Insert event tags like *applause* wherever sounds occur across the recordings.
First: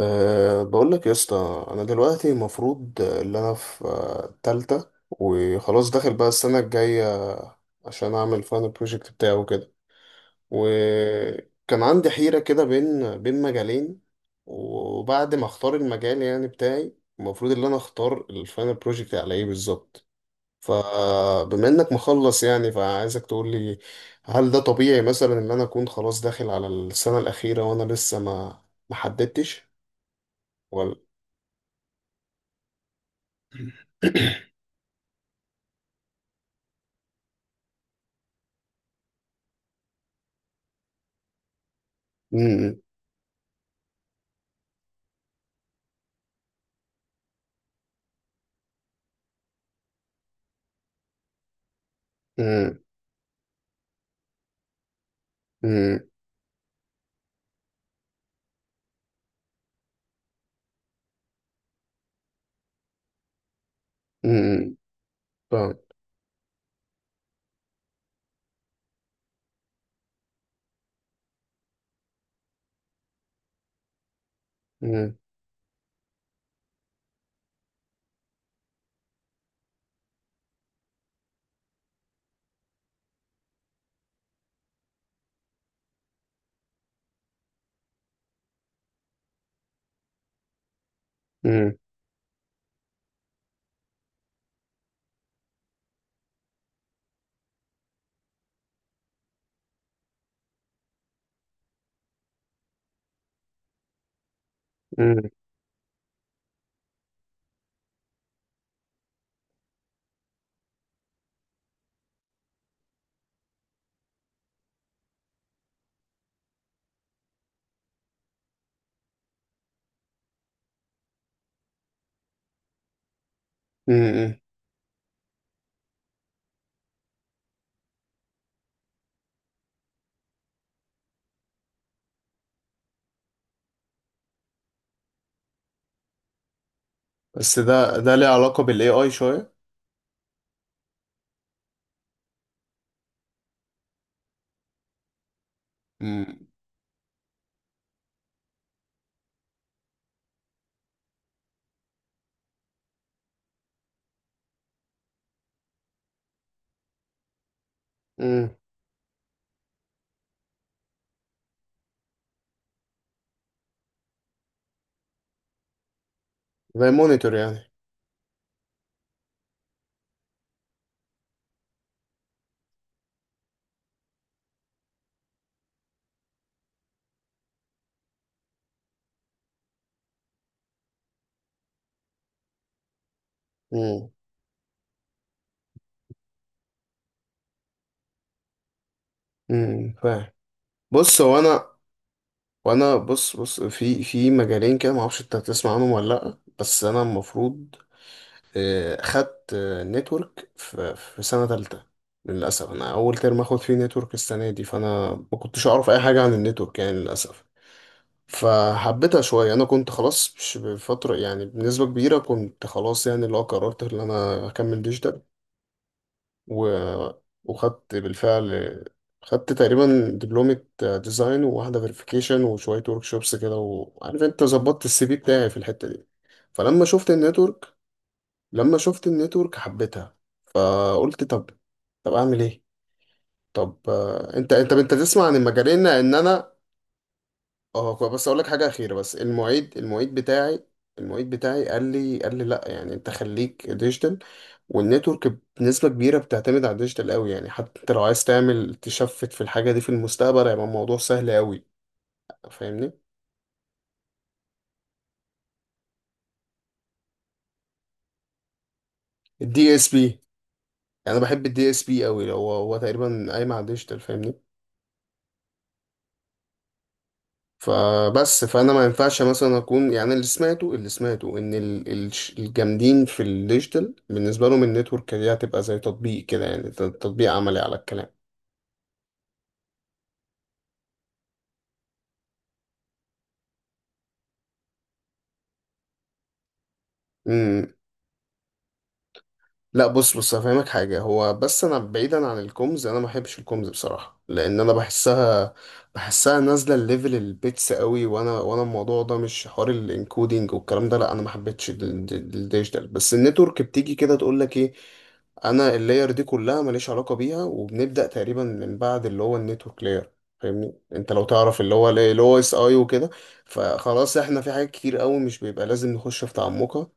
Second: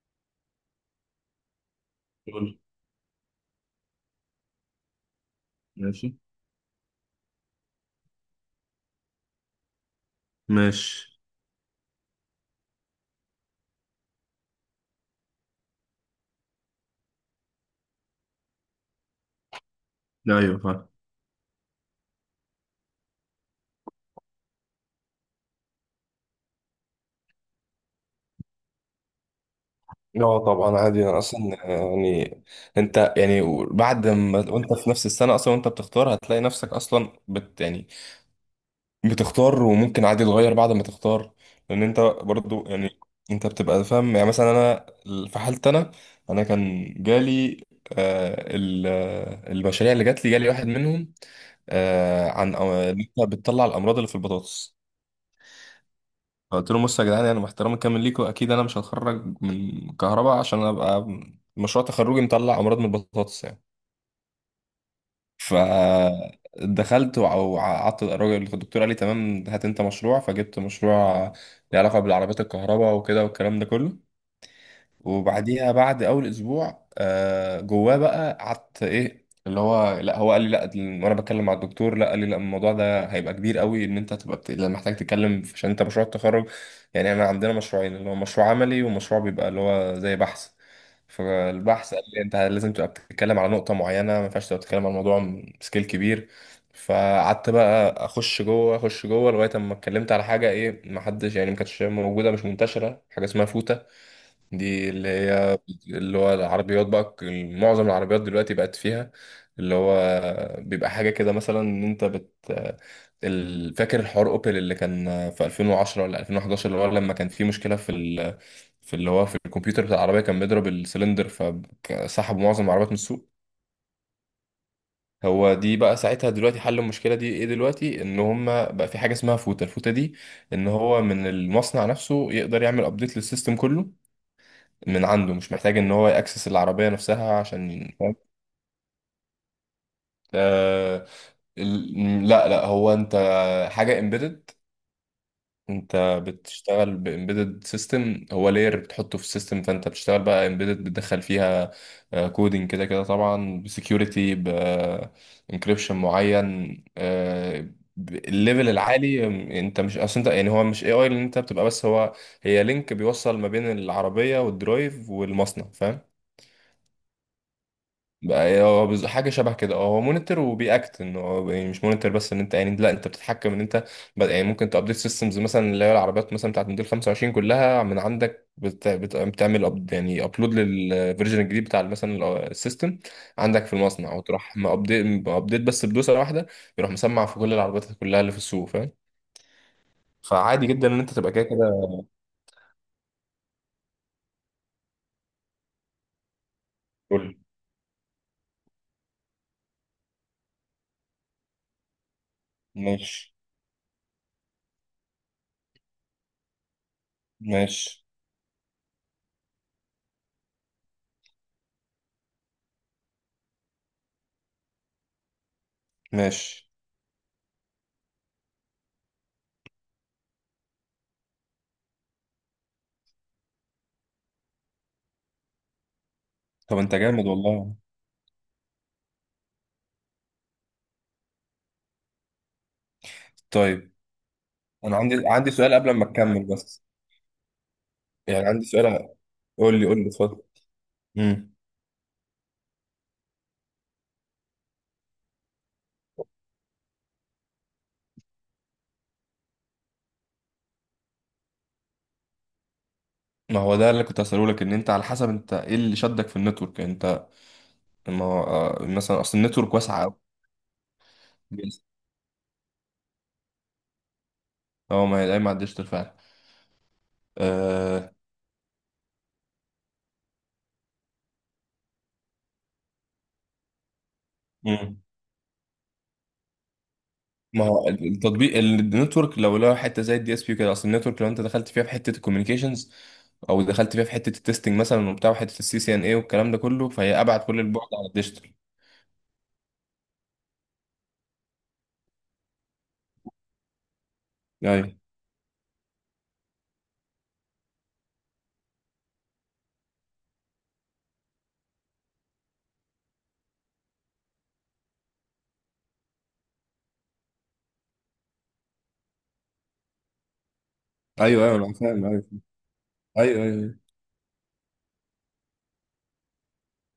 بقول لك يا اسطى، انا دلوقتي قول. المفروض ان انا في تالتة وخلاص داخل ماشي. بقى السنة الجاية عشان اعمل فاينل بروجكت بتاعه وكده. ماشي. وكان عندي حيرة كده بين مجالين، وبعد ما اختار المجال يعني بتاعي، المفروض ان انا اختار الفاينل بروجكت على ايه بالظبط. لا ايوه فاهم. فبما انك مخلص يعني، فعايزك تقول لي، هل ده طبيعي مثلا ان انا اكون خلاص داخل على السنة الأخيرة وانا لسه ما حددتش، ولا؟ يعني انت بعد ما *clears throat* وانت في نفس السنه اصلا وانت بتختار هتطلع بت بتختار وممكن عادي تغير بعد ما تختار. لان انت برضو انت بتبقى فاهم، يعني مثلا انا في حالتي انا، انا كان جالي آه ال- آه، المشاريع اللي جات لي جالي واحد منهم عن ان انت بتطلع الامراض اللي في البطاطس. 嗯嗯嗯嗯فاهم. قلت لهم بصوا يا جدعان، انا باحترامي الكامل ليكم، اكيد انا مش هتخرج من كهرباء عشان ابقى مشروع تخرجي مطلع امراض من البطاطس يعني. فدخلت وقعدت، الراجل الدكتور قال لي تمام، هات انت مشروع، فجبت مشروع له علاقه بالعربيات الكهرباء وكده والكلام ده كله. مم. وبعديها بعد اول اسبوع جواه بقى قعدت ايه اللي هو، لا هو قال لي لا، وانا بتكلم مع الدكتور، لا قال لي لا، الموضوع ده هيبقى كبير قوي، ان انت هتبقى بت... لأ، محتاج تتكلم عشان انت مشروع التخرج، يعني انا عندنا مشروعين اللي هو مشروع عملي ومشروع بيبقى اللي هو زي بحث. مم. فالبحث قال لي انت لازم تبقى بتتكلم على نقطة معينة، ما ينفعش تبقى بتتكلم على موضوع سكيل كبير. فقعدت بقى اخش جوه اخش جوه لغايه اما اتكلمت على حاجه ايه، ما حدش يعني ما كانتش موجوده، مش منتشره، حاجه اسمها فوتا. دي اللي مم. هي اللي هو العربيات بقى، معظم العربيات دلوقتي بقت فيها اللي هو، بيبقى حاجة كده مثلا ان انت بت فاكر الحوار اوبل اللي كان في 2010 ولا 2011، اللي هو لما كان في مشكلة في ال... في اللي هو في الكمبيوتر بتاع العربية كان بيضرب السلندر، فسحبوا معظم العربيات من السوق. مم. هو دي بقى ساعتها، دلوقتي حل المشكلة دي ايه؟ دلوقتي ان هم بقى في حاجة اسمها فوتة، الفوتة دي ان هو من المصنع نفسه يقدر يعمل ابديت للسيستم كله من عنده، مش محتاج ان هو يأكسس العربية نفسها بس عشان ده ده فاهم. ليه علاقة بال AI شوية؟ آه لا هو انت حاجة امبيدد. انت مم. بتشتغل بامبيدد سيستم، هو لاير بتحطه في السيستم، فانت بتشتغل بقى امبيدد، بتدخل فيها كودينج كده كده طبعا، بسكيورتي بانكريبشن معين، مم. الليفل العالي. انت مش اصل انت يعني هو مش اي اي اللي انت بتبقى، بس هو هي لينك بيوصل ما بين العربية والدرايف والمصنع، فاهم. زي مونيتور يعني. بقى حاجه شبه كده، اه هو مونيتور وبيأكت، انه هو يعني مش مونيتور بس، ان انت يعني لا انت بتتحكم ان انت يعني ممكن تابديت سيستمز مثلا، اللي هي العربيات مثلا بتاعت موديل 25 كلها، من عندك بت... بت... بتعمل أب... يعني ابلود للفيرجن الجديد بتاع مثلا السيستم عندك في مم. المصنع، وتروح مأبديت بس بدوسه واحده، يروح مسمع في كل العربيات كلها اللي في السوق، فاهم. مم. فاهم. فعادي جدا ان انت بص، تبقى هو كده كده. انا، وانا بص في في مجالين كده، معرفش انت هتسمع عنهم ولا لأ، بس انا كل. المفروض خدت نتورك في في سنة تالتة. للأسف أنا أول ماشي. ترم آخد فيه نتورك السنة دي، فأنا ما كنتش أعرف أي حاجة عن النتورك يعني للأسف. ماشي. فحبيتها شوية، أنا كنت خلاص مش بفترة يعني، بنسبة كبيرة كنت خلاص يعني اللي هو قررت إن أنا أكمل ديجيتال و... ماشي. وخدت بالفعل. خدت تقريبا دبلومة ديزاين، وواحدة فيريفيكيشن، وشوية ورك شوبس كده، وعارف أنت ظبطت السي في بتاعي في الحتة دي. طب فلما انت شفت جامد النتورك والله. لما شفت النتورك حبيتها. فقلت طب أعمل إيه؟ طب طيب، أنت انا عندي تسمع عن سؤال المجالين قبل ما إن تكمل أنا، بس، بس اقول لك يعني عندي حاجه اخيره. سؤال. بس المعيد قول لي المعيد اتفضل. بتاعي المعيد امم، بتاعي قال لي لا، يعني انت خليك ديجيتال. والنتورك بنسبه كبيره بتعتمد على الديجيتال قوي يعني، حتى انت لو عايز تعمل تشفت في الحاجه دي في المستقبل هيبقى الموضوع سهل قوي، فاهمني. ما هو ده اللي كنت هسأله لك، ان انت على حسب انت ايه اللي شدك في النتورك انت. ما هو مثلا اصل الدي النتورك اس واسعه بي، قوي. يعني انا بحب الدي اس بي قوي، هو تقريبا قايم على الديجيتال، فاهمني. اه ما هي دايما على الديجيتال فعلا، آه، فبس، فانا ما ينفعش مثلا اكون يعني، اللي سمعته ان الجامدين في الديجيتال بالنسبه لهم مم. النتورك دي هتبقى زي تطبيق كده يعني، تطبيق عملي ما على هو التطبيق النتورك لو لها حته زي الدي اس بي كده، اصل النتورك لو انت دخلت فيها في حته الكوميونيكيشنز، او دخلت فيها في حته التستنج مثلا وبتاع وحته السي سي ان اي والكلام ده كله، فهي ابعد كل الكلام. البعد عن الديجيتال. لا بص، هفهمك حاجة، هو بس أنا بعيدا عن الكومز، أنا ما بحبش الكومز بصراحة، لأن أنا ايوه بحسها نازلة الليفل البيتس قوي، وأنا الموضوع ده مش حوار الانكودينج والكلام ده. لا أنا ما حبيتش الديجيتال، بس النتورك بتيجي كده تقول لك إيه، أنا اللاير دي كلها ماليش علاقة بيها، وبنبدأ تقريبا من بعد اللي هو النتورك لاير، فاهمني. انت لو ايوه تعرف انا اللي هو فاهم. اللي ايوه هو اس اي وكده، ايوه ايوه فخلاص احنا في حاجات كتير قوي مش بيبقى لازم نخش في تعمقها،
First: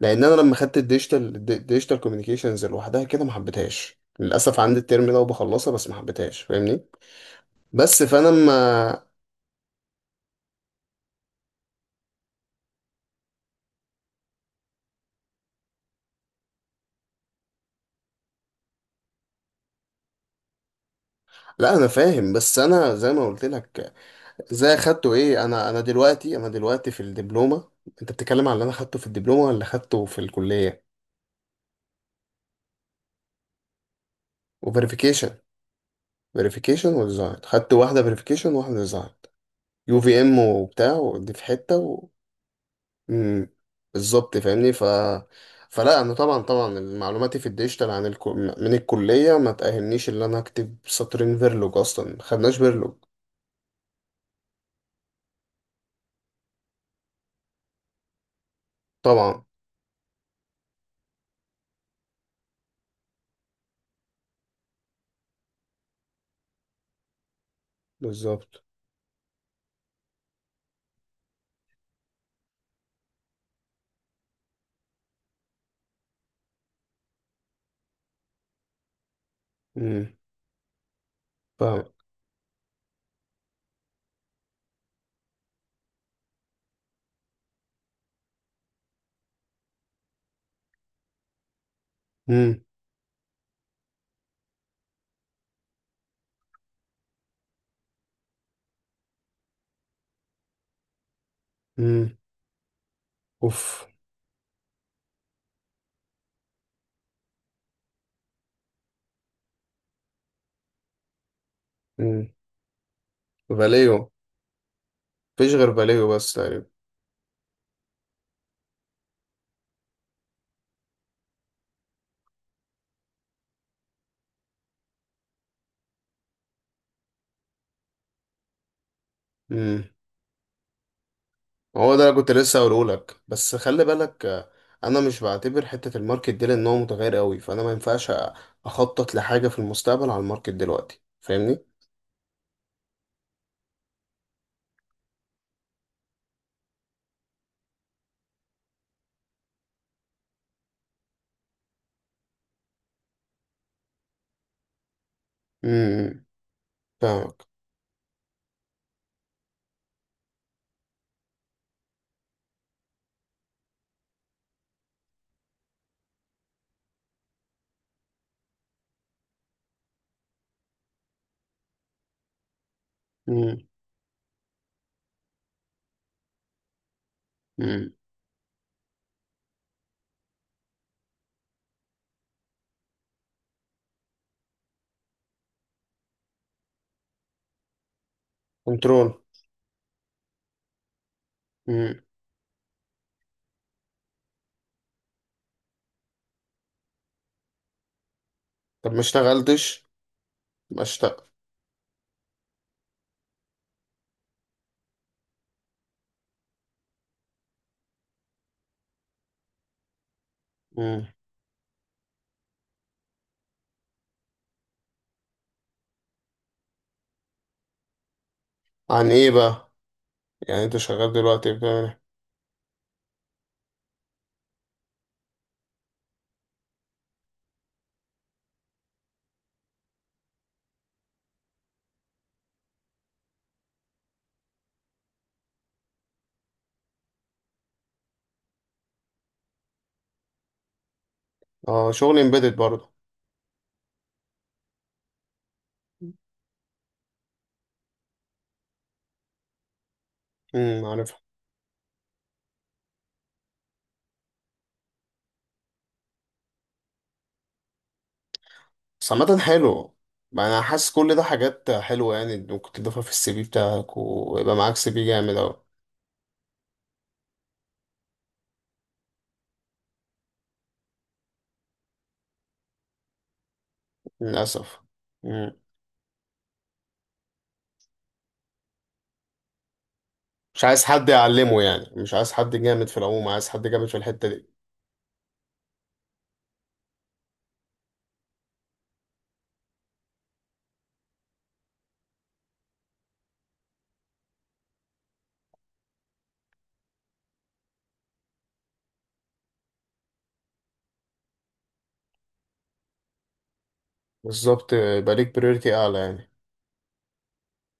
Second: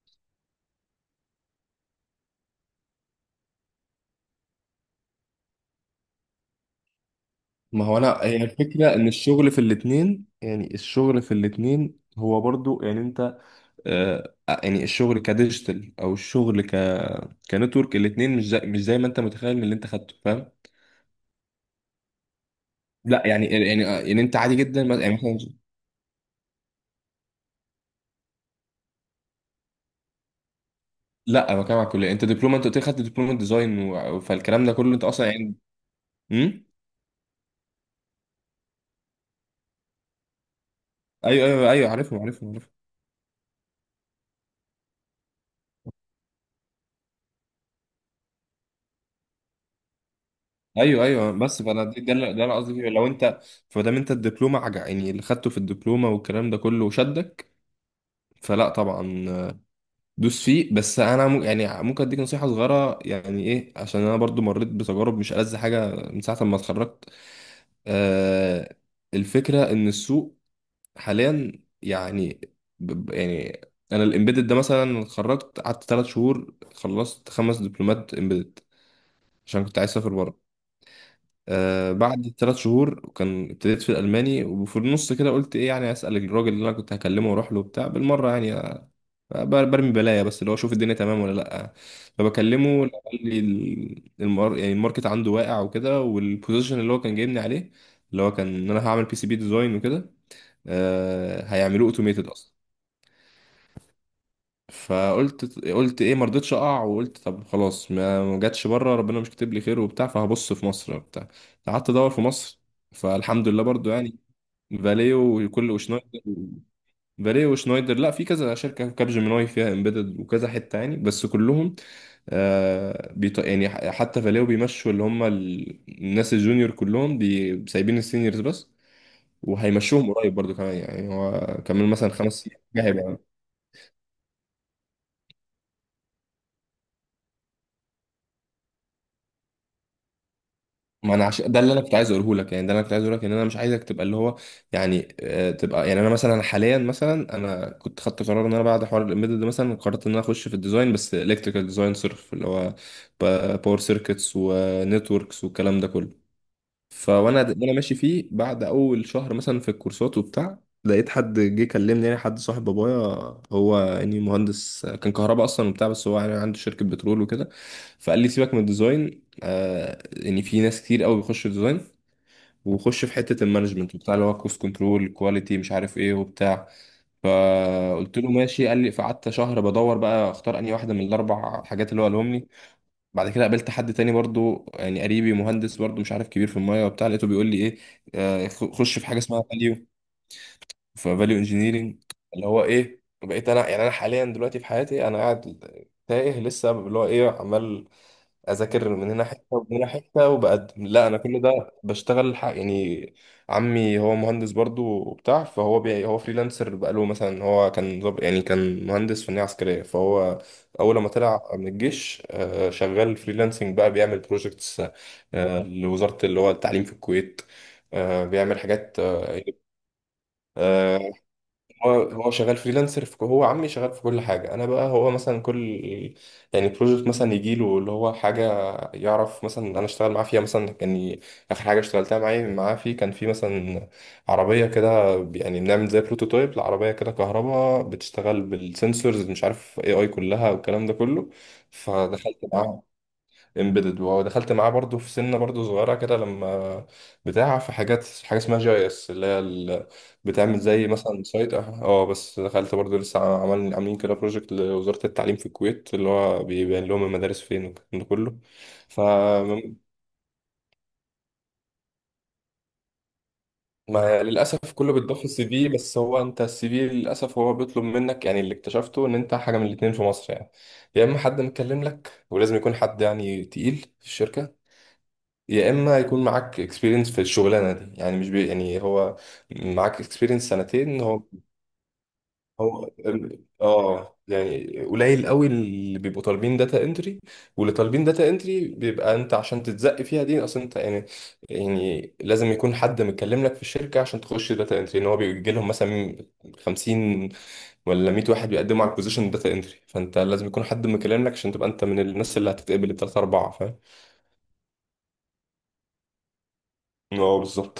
لان انا لما خدت الديجيتال كوميونيكيشنز لوحدها كده ما حبيتهاش للاسف، عندي الترم ده وبخلصها بس ما حبيتهاش، فاهمني. ما هو بس انا فانا هي الفكره ما ان الشغل في الاتنين، الشغل في الاتنين هو برضو انت آه يعني الشغل كديجيتال او الشغل ك كنتورك، الاتنين مش زي ما انت متخيل من اللي انت خدته، فاهم. لا انا فاهم، بس انا زي لا ما قلت لك، يعني انت عادي زي جدا اخدته يعني ايه مثلا. انا دلوقتي في الدبلومه، انت بتتكلم على اللي انا خدته في الدبلومه ولا خدته في الكليه؟ لا انا بتكلم على الكليه، انت دبلومه، انت قلت لي خدت دبلومه ديزاين و... فالكلام ده كله انت اصلا وفيريفيكيشن يعني. امم. فيريفيكيشن وديزاين، خدت واحده فيريفيكيشن وواحده ديزاين، يو في ام وبتاع ودي في ايوه أيوه، حته. عارفهم عارفهم. امم. بالظبط، فاهمني. ف، فلا انا طبعا، طبعا معلوماتي في الديجيتال من الكليه ما تاهلنيش ان انا اكتب ايوه سطرين بس فيرلوج، اصلا ما ده اللي خدناش قصدي فيه فيرلوج. لو انت فدام انت الدبلومه عجع، يعني اللي خدته في الدبلومه والكلام ده كله شدك، فلا طبعا طبعا. دوس فيه، بس انا يعني ممكن اديك نصيحه صغيره يعني ايه، عشان انا برضو مريت بتجارب مش ألذ حاجه من ساعه ما اتخرجت. بالظبط. آه الفكره ان السوق حاليا يعني، يعني انا الامبيدد ده مثلا اتخرجت قعدت ثلاث شهور خلصت خمس دبلومات امبيدد، عشان كنت عايز اسافر امم. بره. فاهم. بعد ثلاث شهور كان ابتديت في الالماني، وفي النص كده قلت ايه يعني اسال الراجل اللي انا كنت هكلمه واروح له بتاع بالمره، يعني برمي بلايا بس اللي هو اشوف الدنيا تمام ولا لا. امم. فبكلمه، لا، قال لي يعني الماركت عنده واقع وكده، والبوزيشن اللي هو كان جايبني عليه اللي هو كان ان انا هعمل بي سي بي ديزاين وكده، هيعملوه امم. اوتوميتد اصلا. اوف. قلت ايه ما رضيتش اقع، وقلت طب خلاص، ما جاتش بره ربنا مش كاتب لي خير وبتاع، فهبص في مصر وبتاع. قعدت ادور في امم. مصر، فالحمد لله برضو فاليو. يعني فاليو مفيش وكل غير فاليو وشنايدر. بس تقريبا. فاليو وشنايدر، لا في كذا شركه، كاب جيميناي فيها امبيدد وكذا حته يعني، بس كلهم يعني حتى فاليو بيمشوا اللي هم الناس الجونيور كلهم بي... سايبين السينيورز بس، امم. وهيمشوهم قريب برضو كمان يعني، هو كمان هو ده مثلا اللي كنت خمس سنين لسه كده هقوله هيبقى. لك، بس خلي بالك انا مش بعتبر حته الماركت دي لان هو متغير قوي، فانا ما ينفعش اخطط لحاجه في المستقبل على الماركت دلوقتي، ما انا ده فاهمني. اللي انا كنت عايز اقوله لك، يعني ده اللي انا كنت عايز اقوله لك، ان انا مش عايزك تبقى اللي هو يعني تبقى. يعني انا مثلا حاليا مثلا انا كنت خدت قرار، ان انا بعد حوار الامبيدد ده مثلا قررت ان انا اخش في الديزاين، بس الكتريكال ديزاين صرف، اللي هو باور سيركتس ونتوركس والكلام ده امم. كله. فاهم. وانا ماشي فيه بعد اول شهر مثلا في الكورسات وبتاع، لقيت حد جه كلمني، يعني حد صاحب بابايا، هو يعني مهندس كان كهرباء اصلا وبتاع، بس هو يعني عنده شركه بترول وكده. فقال لي سيبك من الديزاين، يعني في ناس كتير قوي بيخشوا ديزاين، وخش في حته مم. المانجمنت بتاع اللي هو كوست كنترول كواليتي مش عارف ايه وبتاع. مم. فقلت له ماشي. قال لي، فقعدت شهر بدور بقى اختار انهي واحده من الاربع حاجات اللي هو قالهم لي. بعد كده قابلت حد تاني برضو يعني قريبي، مهندس برضو مش عارف كبير في المايه وبتاع، لقيته بيقول لي ايه، خش في حاجه كنترول. اسمها فاليو، في فاليو مم. انجينيرنج اللي هو ايه. بقيت انا يعني انا حاليا دلوقتي في حياتي انا قاعد تايه لسه، اللي هو ايه، عمال اذاكر طب ما من هنا حته ومن هنا اشتغلتش، حته، ما وبقدم، لا انا اشتغل. كل ده بشتغل يعني. عمي هو مهندس برضو وبتاع، فهو هو فريلانسر بقاله، مثلا هو كان يعني كان مهندس فنية عسكرية، فهو اول مم. ما طلع من الجيش شغال فريلانسنج بقى، بيعمل بروجكتس لوزارة اللي هو التعليم في الكويت، بيعمل حاجات عن ايه بقى، يعني انت آه، شغال دلوقتي بتعمل هو ايه؟ شغال فريلانسر في، هو عمي شغال في كل حاجة. أنا بقى، هو مثلا كل يعني بروجكت مثلا يجي له اللي هو حاجة يعرف مثلا أنا أشتغل معاه فيها، مثلا كان آخر حاجة اشتغلتها معايا معاه فيه كان في مثلا عربية كده، يعني بنعمل زي بروتوتايب لعربية كده كهرباء بتشتغل بالسنسورز مش عارف اي اي كلها والكلام ده كله. اه، شغل فدخلت امبيدد معاه برضه. امبيدد، ودخلت معاه برضو في سنه برضو صغيره كده لما بتاع، في حاجات حاجه اسمها جي اس اللي هي بتعمل زي عارفها. مثلا سايت اه بس دخلت برضو لسه، عمل عاملين كده بروجكت لوزاره التعليم في الكويت اللي هو بيبين لهم المدارس فين والكلام ده كله. ف بس عامة حلو، ما انا حاسس كل ده حاجات حلوة يعني، ممكن تضيفها في السي في بتاعك ما ويبقى للاسف معاك سي كله في بيتضاف في جامد السي اوي. في، بس هو انت السي في للاسف هو بيطلب منك يعني، اللي اكتشفته ان انت حاجه من الاتنين في مصر يعني. يا اما حد مكلم لك ولازم يكون حد يعني تقيل في الشركه، للأسف. مم. يا اما يكون معاك اكسبيرينس في الشغلانه دي، يعني مش بي يعني هو معاك اكسبيرينس مش عايز سنتين حد هو يعلمه يعني، مش عايز حد جامد هو في العموم، عايز حد جامد في اه الحتة دي. يعني قليل قوي اللي بيبقوا طالبين داتا انتري، واللي طالبين داتا انتري بيبقى انت عشان تتزق فيها دي اصلا انت يعني، يعني لازم يكون حد متكلم لك في الشركه عشان تخش داتا انتري، ان هو بيجي لهم مثلا 50 ولا 100 واحد بيقدموا على البوزيشن داتا انتري، فانت لازم يكون حد مكلم لك عشان تبقى انت من الناس اللي هتتقبل الثلاثه اربعه، فاهم. بالظبط، يبقى ليك بريورتي اعلى يعني. اه بالظبط،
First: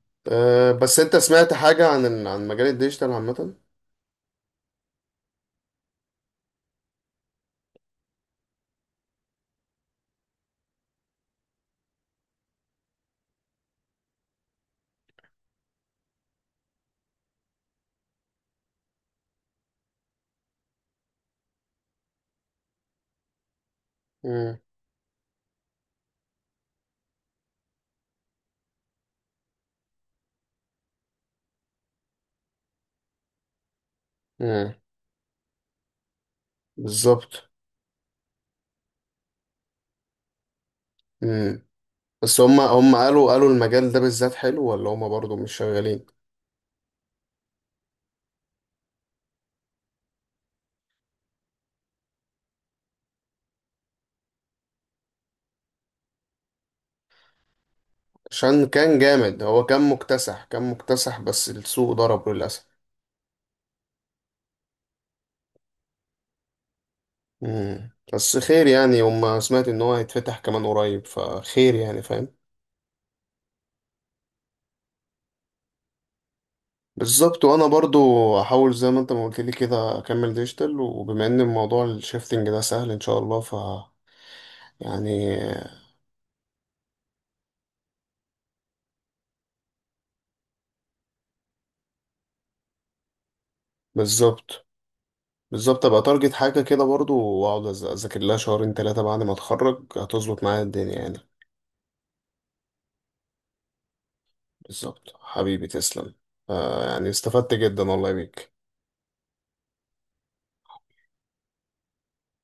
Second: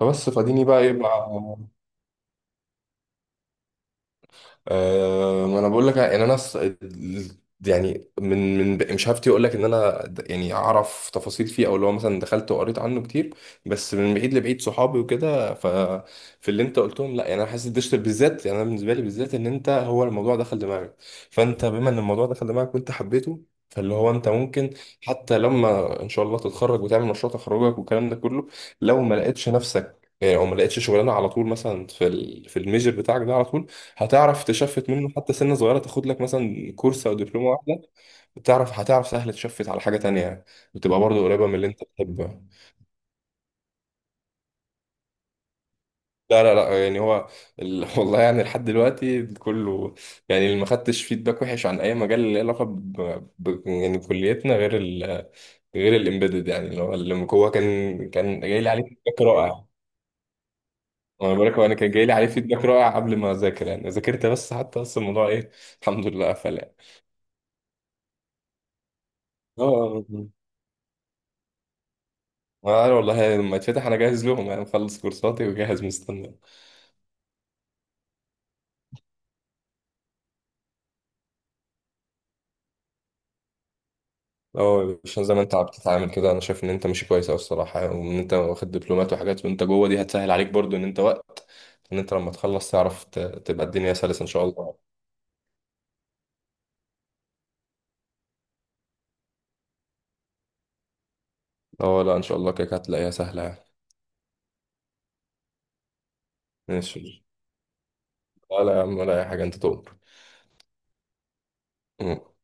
فبس فاديني أه بقى بس انت يبقى. سمعت حاجة عن عن مجال الديجيتال عامة؟ أه، ما انا بقول لك ان انا يعني من مش هفتي اقول لك ان انا يعني اعرف تفاصيل فيه او اللي هو مثلا دخلت وقريت عنه كتير، بس من بعيد لبعيد صحابي وكده. ففي اللي انت قلتهم لا يعني انا حاسس الديجيتال بالذات، يعني انا بالنسبه لي بالذات ان انت هو الموضوع دخل دماغك، فانت بما ان الموضوع دخل دماغك وانت حبيته، فاللي هو انت مم. ممكن حتى لما ان شاء الله تتخرج وتعمل مشروع تخرجك والكلام ده كله، لو ما لقيتش نفسك يعني او ما لقيتش شغلانه على طول مثلا في في الميجر بتاعك ده على طول، هتعرف مم. تشفت منه، حتى سنة صغيرة تاخد لك مثلا كورس أو بالظبط. دبلومة واحدة، بتعرف هتعرف سهل تشفت على حاجة تانية يعني. بتبقى برضه قريبة من مم. اللي أنت بتحبها. بس هم قالوا المجال ده بالذات حلو، ولا هم برضو مش شغالين؟ لا يعني هو ال... *laughs* والله يعني لحد دلوقتي كله، يعني اللي ما خدتش فيدباك وحش عن أي مجال اللي له علاقة ب... ب... يعني كليتنا غير ال... غير الإمبيدد، يعني اللي هو اللي هو كان جاي عشان لي عليه كان فيدباك جامد، رائع. هو كان مكتسح، كان مكتسح، وانا بقول بس لك، هو انا كان السوق جاي لي عليه ضرب فيدباك للأسف. رائع قبل ما اذاكر يعني، ذاكرت بس حتى بس الموضوع ايه، الحمد لله قفل يعني. مم. بس خير يعني، هم سمعت ان هو اه هيتفتح كمان قريب، فخير يعني، فاهم. عارف والله، لما يتفتح انا جاهز لهم يعني، مخلص كورساتي وجاهز مستني. بالظبط. وانا برضو هحاول زي ما انت ما قلت لي كده اكمل ديجيتال، وبما ان الموضوع الشيفتنج ده سهل ان شاء الله، اه، عشان زي يعني ما انت عم تتعامل كده انا شايف ان انت ماشي كويس اوي الصراحه، وان انت واخد دبلومات وحاجات وانت جوه دي هتسهل عليك برضو، ان انت وقت ان انت لما تخلص تعرف تبقى الدنيا سلسه ان شاء بالظبط. الله. بالظبط، ابقى تارجت حاجة كده برضو، واقعد اذاكر لها شهرين ثلاثة بعد ما اتخرج، هتظبط معايا الدنيا يعني. اه، لا ان شاء الله كده كده هتلاقيها سهله يعني. بالظبط حبيبي، تسلم. يعني ماشي. استفدت جدا والله بيك. لا لا يا عم ولا اي حاجه، انت تؤمر.